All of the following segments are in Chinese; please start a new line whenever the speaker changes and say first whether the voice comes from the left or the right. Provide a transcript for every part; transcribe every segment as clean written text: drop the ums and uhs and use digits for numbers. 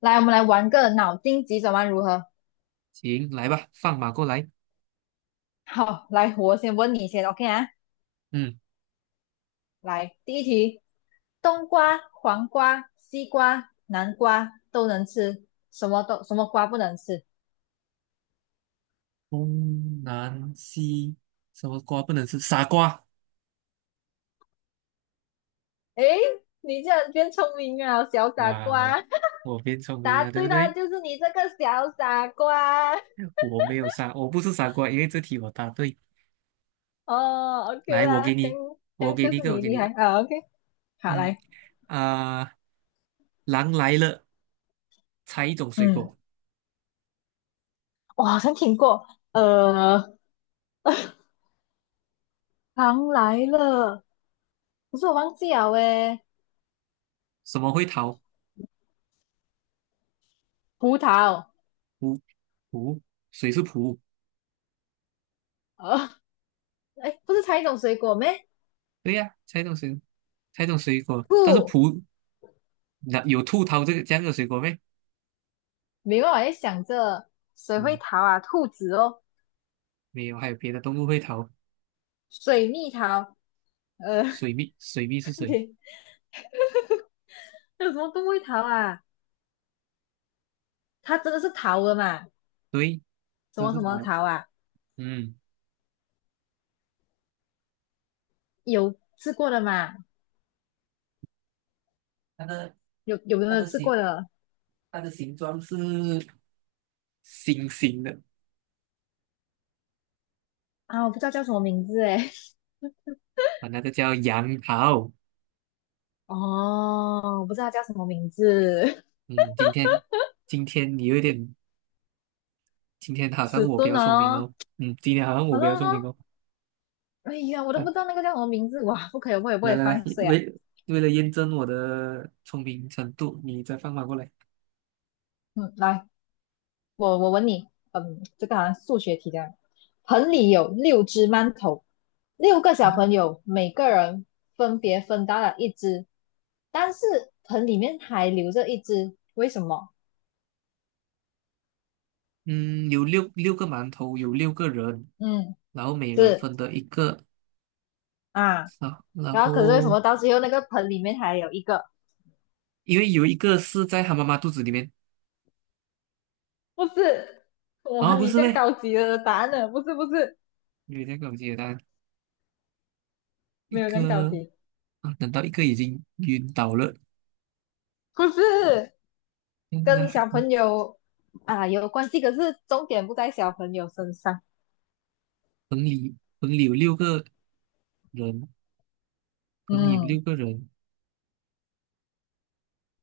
left: 来，我们来玩个脑筋急转弯，如何？
right: 行，来吧，放马过来。
left: 好，来，我先问你先，OK 啊？
right: 嗯，
left: 来，第一题，冬瓜、黄瓜、西瓜、南瓜都能吃，什么瓜不能吃？
right: 东南西什么瓜不能吃？傻瓜。
left: 诶，你竟然变聪明啊，小傻
right: 那、我
left: 瓜！
right: 我 变聪明
left: 答
right: 了，对
left: 对
right: 不
left: 啦，
right: 对？
left: 就是你这个小傻瓜。
right: 我没有傻，我不是傻瓜，因为这题我答对。
left: 哦，OK
right: 来，
left: 啦，这样这
right: 我
left: 样
right: 给
left: 就
right: 你一
left: 是
right: 个，我
left: 你
right: 给你
left: 厉
right: 一
left: 害
right: 个。
left: 啊，OK。好，
right: 嗯
left: 来，
right: 啊、狼来了，猜一种水
left: 嗯，
right: 果，
left: 我好像听过，糖来了，可是我忘记了诶，
right: 什么会逃？
left: 葡萄。
right: 葡葡，水是葡。
left: 啊，哎，不是猜一种水果咩？
right: 对呀、猜一种水，猜一种水果，但是
left: 兔，
right: 葡，那有兔逃这个这样的水果没？
left: 没办法，在想着谁会
right: 嗯，
left: 逃啊？兔子哦，
right: 没有，还有别的动物会逃。
left: 水蜜桃，呃，
right: 水蜜，水蜜是 谁？
left: 对，那有什么动物会逃啊？它真的是逃的嘛？
right: 对，
left: 什
right: 这
left: 么
right: 是
left: 什
right: 它，
left: 么逃啊？
right: 嗯，
left: 有吃过的嘛？
right: 它的
left: 有有没
right: 它
left: 有
right: 的
left: 吃过
right: 形
left: 的
right: 它的形状是星星的。
left: 啊？我不知道叫什么名字哎，
right: 啊，那个叫杨桃。
left: 哦，我不知道它叫什么名字，
right: 嗯，今天今天你有点，今天 好像
left: 迟
right: 我比
left: 钝
right: 较聪明
left: 哦，
right: 哦。嗯，今天好像我
left: 好
right: 比
left: 了
right: 较聪
left: 哦，
right: 明哦。
left: 哎呀，我都
right: 啊，
left: 不知道那个叫什么名字，哇，不可以，不可以不可
right: 来
left: 以
right: 来来，
left: 放水啊，
right: 为为了验证我的聪明程度，你再放马过来。
left: 嗯，来。我问你，嗯，这个好像数学题这样。盆里有六只馒头，六个小朋友每个人分别分到了一只，但是盆里面还留着一只，为什么？
right: 嗯，有六个馒头，有六个人，
left: 嗯，
right: 然后每人
left: 是
right: 分得一个。
left: 啊。
right: 啊，然
left: 然后可是为什
right: 后
left: 么到最后那个盆里面还有一个？
right: 因为有一个是在他妈妈肚子里面。
left: 不是，哇，
right: 啊，不
left: 你
right: 是
left: 这样
right: 呗？
left: 高级的答案了，不是不是，
right: 有点搞简单，一
left: 没有这样高
right: 个。
left: 级，
right: 啊，等到一个已经晕倒了，
left: 不是
right: 那那
left: 跟
right: 还
left: 小朋友啊有关系，可是重点不在小朋友身上。
right: 棚里有六个人，棚里有
left: 嗯
right: 六个人，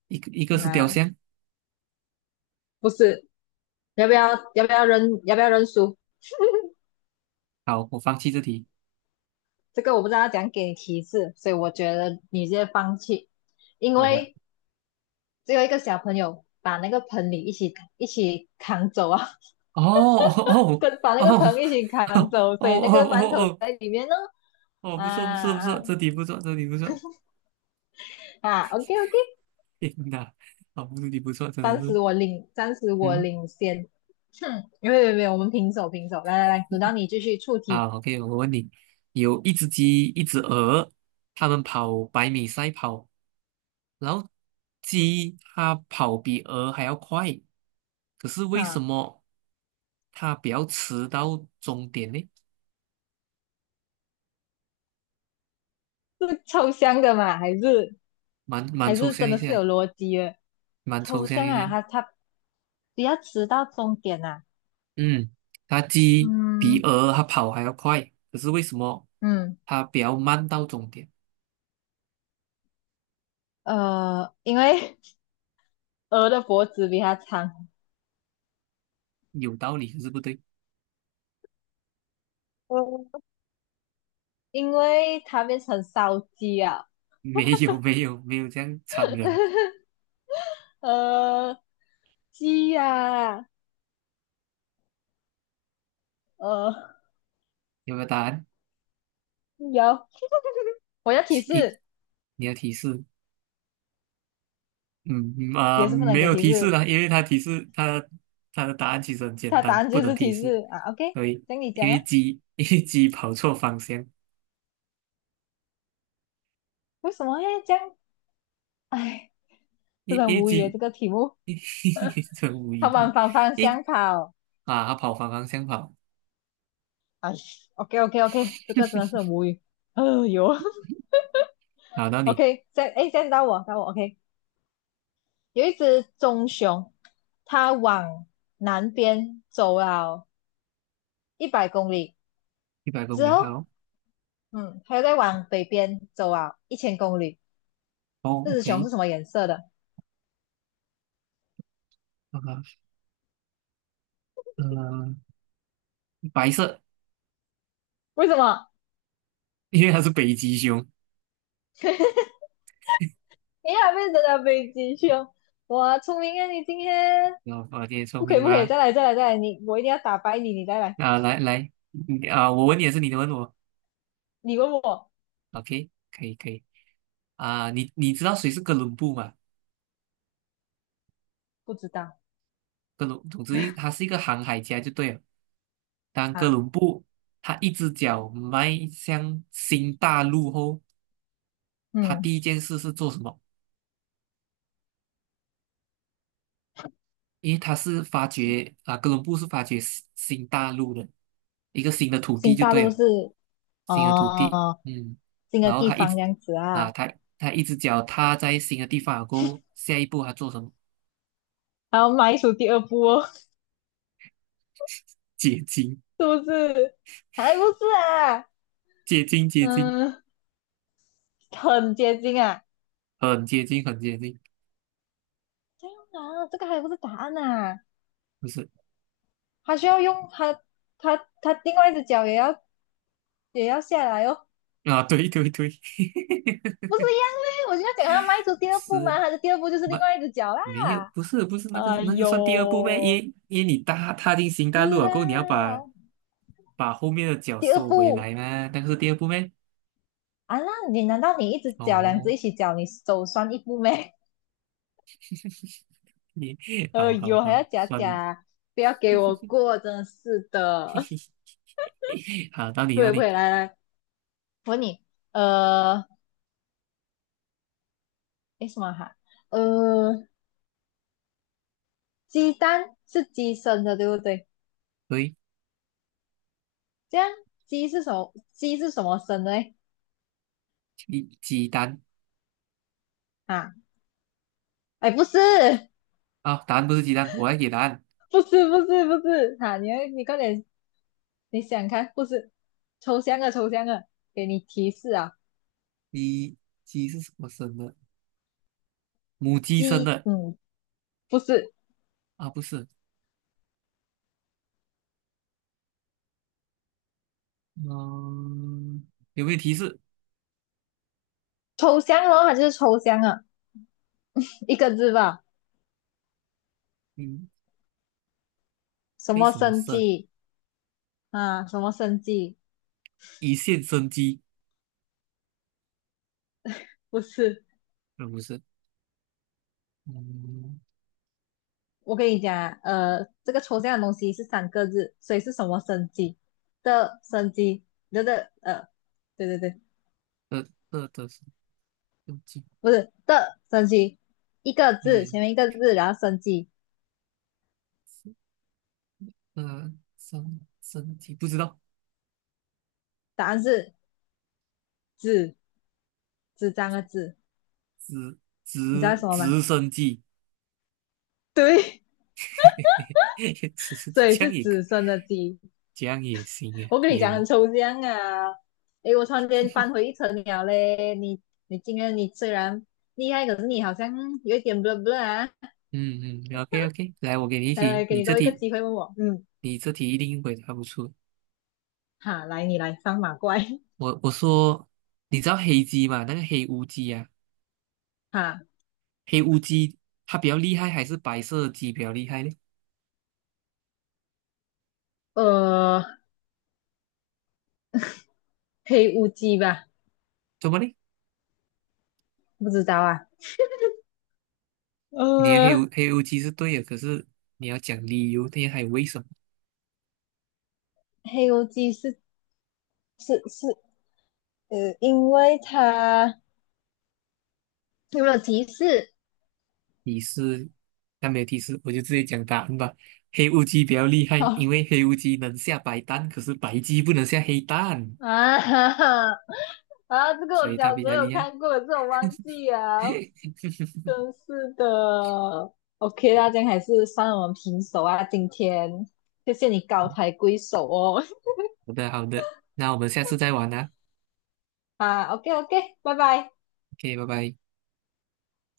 right: 一个一个是雕
left: 啊。
right: 像。
left: 不是，要不要要不要认输？
right: 好，我放弃这题，
left: 这个我不知道怎样给你提示，所以我觉得你直接放弃，因
right: 好吧？
left: 为只有一个小朋友把那个盆里一起扛走啊，
right: 哦 哦哦
left: 跟把那
right: 哦
left: 个
right: 哦
left: 盆一起扛走，
right: 哦
left: 所以那个馒
right: 哦
left: 头
right: 哦
left: 在里面呢。
right: 哦，
left: 啊
right: 不错不错不
left: 啊
right: 错，这题不错，这题不错，
left: 啊！OK OK,
right: 天哪，哦，这题不错，真的是，
left: 暂时我
right: 嗯，
left: 领先。哼，没有没有没有，我们平手平手。来来来，轮到你继续出题
right: 好，OK,我问你，有一只鸡，一只鹅，它们跑百米赛跑。然后鸡它跑比鹅还要快，可是为什
left: 啊，
right: 么它比较迟到终点呢？
left: 是抽象的嘛？还是
right: 蛮
left: 还
right: 抽
left: 是
right: 象
left: 真
right: 一
left: 的是
right: 些，
left: 有逻辑的？
right: 蛮抽
left: 抽
right: 象
left: 象
right: 一
left: 啊，
right: 些。
left: 他。不要迟到终点啊。
right: 嗯，它鸡比
left: 嗯
right: 鹅它跑还要快，可是为什么
left: 嗯，
right: 它比较慢到终点？
left: 因为 鹅的脖子比它长，
right: 有道理，可是不对。
left: 呃，因为它变成烧鸡啊。
right: 没有没有没有这样残忍，
left: 呃，鸡呀、啊呃，
right: 有没有答案？
left: 有，我要提
right: 一，
left: 示，
right: 你要提示。嗯嗯，
left: 也是不能
right: 没
left: 给
right: 有
left: 提
right: 提示
left: 示，
right: 了，因为它提示它它的答案其实很简
left: 它答
right: 单，
left: 案
right: 不
left: 就
right: 能
left: 是
right: 提
left: 提
right: 示。
left: 示啊。OK,
right: 对，
left: 等你
right: 因
left: 讲啊，
right: 为鸡 因为鸡跑错方向，
left: 为什么要这样？哎，真
right: 因
left: 的很
right: 一为
left: 无语耶
right: 鸡
left: 这个题目，
right: 真无语
left: 它
right: 的，
left: 往反方
right: 一
left: 向跑。
right: 啊，它跑反方向跑，
left: 哎，OK OK OK,这个真的是 很无语。哎呦。
right: 跑到你
left: OK,现在到我， OK。有一只棕熊，它往南边走了100公里
right: 一百公
left: 之
right: 里，
left: 后，
right: 好。
left: 它又再往北边走了1000公里。
right: 哦
left: 这只熊
right: ，OK。
left: 是什么颜色的？
right: 啊呃，白色，
left: 为什么？
right: 因为它是北极熊。
left: 你还变成了北极熊？哇，聪明啊！你今天
right: 哦，我今天聪
left: 不可
right: 明
left: 以，不可以，
right: 吗？
left: 再来，再来，再来！我一定要打败你，你再来。
right: 啊，来来，你啊，我问你也是，你问我
left: 你问我
right: ，OK,可以。啊，你知道谁是哥伦布吗？
left: 不知道
right: 哥伦，总之一，他是一个航海家就对了。当哥
left: 啊？
right: 伦布他一只脚迈向新大陆后，他
left: 嗯，
right: 第一件事是做什么？因为他是发掘。啊，哥伦布是发掘新大陆的一个新的土地
left: 新
right: 就
left: 大
right: 对
left: 陆
right: 了，
left: 是
right: 新的土地，
left: 哦，
right: 嗯，
left: 新的
right: 然后
left: 地
right: 他一
left: 方
right: 直
left: 这样子
right: 啊，
left: 啊。
right: 他一只脚踏在新的地方过后，下一步他做什么？
left: 然后迈出第二步哦。
right: 结晶，
left: 是不是？还不是啊，
right: 结晶，结晶，
left: 嗯，很接近啊。
right: 很接近，很接近，
left: 这样啊，这个还不是答案啊，
right: 不是
left: 还需要用它，它另外一只脚也要下来哦，
right: 啊，对对对，
left: 不是一样嘞？我就要讲它迈出
right: 不
left: 第二步
right: 是。
left: 嘛，它的第二步就是另外一只脚
right: 没有，
left: 啦。
right: 不是，不是那个
left: 哎
right: 那个算第二步呗，因
left: 呦，
right: 为因为你踏进新大陆
left: 是
right: 了过后，你要
left: 啦，
right: 把，把后面的脚
left: 第二
right: 收回
left: 步
right: 来嘛，那个是第二步呗。
left: 啊，那你难道你一只脚两只
right: 哦，
left: 一起脚，你手算一步没？
right: 你
left: 哎
right: 好好
left: 呦，还
right: 好，
left: 要假
right: 算了，
left: 假，不要给我 过，真的是的。
right: 好到 你
left: 不
right: 到
left: 会不
right: 你，
left: 会，来来我问你，呃，诶，什么哈？呃，鸡蛋是鸡生的，对不对？
right: 喂，
left: 这样鸡是什么？鸡是什么生的嘞？
right: 鸡蛋。
left: 啊，哎，不是，
right: 啊，答案不是鸡蛋，我来给答案，
left: 不是，不是，不是，哈、你要快点，你想看，不是，抽象的，抽象的，给你提示啊，
right: 鸡，鸡是什么生的？母鸡生
left: 鸡，
right: 的。
left: 嗯，不是，
right: 啊，不是，嗯，有没有提示？
left: 抽象哦，它就是抽象啊，一个字吧，
right: 嗯，
left: 什
right: 为
left: 么
right: 什么
left: 生
right: 生？
left: 鸡啊？什么生鸡？
right: 一线生机？
left: 不是。
right: 呃，不是，嗯，
left: 我跟你讲啊,这个抽象的东西是三个字，所以是什么生机的生机的对对对，
right: 这这是。
left: 不是的生机，一个字
right: 嗯，
left: 前面一个字，然后生机，
right: 呃，升生机不知道，
left: 答案是纸纸张的纸，
right: 直
left: 你知道是
right: 直
left: 什么吗？
right: 直升机，
left: 对，
right: 直升 机
left: 所以
right: 这
left: 是
right: 样也可，
left: 纸生的鸡。
right: 这样也行啊！
left: 我跟你
right: 天
left: 讲
right: 呐，
left: 很抽象啊，诶，我突然间翻回一层了嘞。你今天你虽然厉害，可是你好像有一点不 l a h b l 啊。
right: 嗯嗯，OK OK,来，我给你一
left: 来
right: 题，
left: 来，给你多一个机会问我，嗯。
right: 你这题一定回答不出。
left: 哈，来你来放马怪，
right: 我说，你知道黑鸡吗？那个黑乌鸡。啊，
left: 哈，
right: 黑乌鸡它比较厉害，还是白色的鸡比较厉害呢？
left: 呃，黑乌鸡吧，
right: 怎么呢？
left: 不知道啊，
right: 你的黑
left: 呃，
right: 乌黑乌鸡是对的，可是你要讲理由，那还有为什么？
left: 黑乌鸡是，因为它有没有提示？
right: 提示，但没有提示，我就直接讲答案吧。黑乌鸡比较厉害，
left: 哦
right: 因为黑乌鸡能下白蛋，可是白鸡不能下黑蛋，
left: 啊哈哈啊，这个
right: 所
left: 我
right: 以它
left: 小
right: 比
left: 时候
right: 较
left: 有
right: 厉害。
left: 看过，这我忘记了，真是的。OK 大家样还是算我们平手啊，今天谢谢你高抬贵手哦。
right: 好的，好的，那我们下次再玩啦。
left: 啊，OK OK,拜拜。
right: OK,拜拜。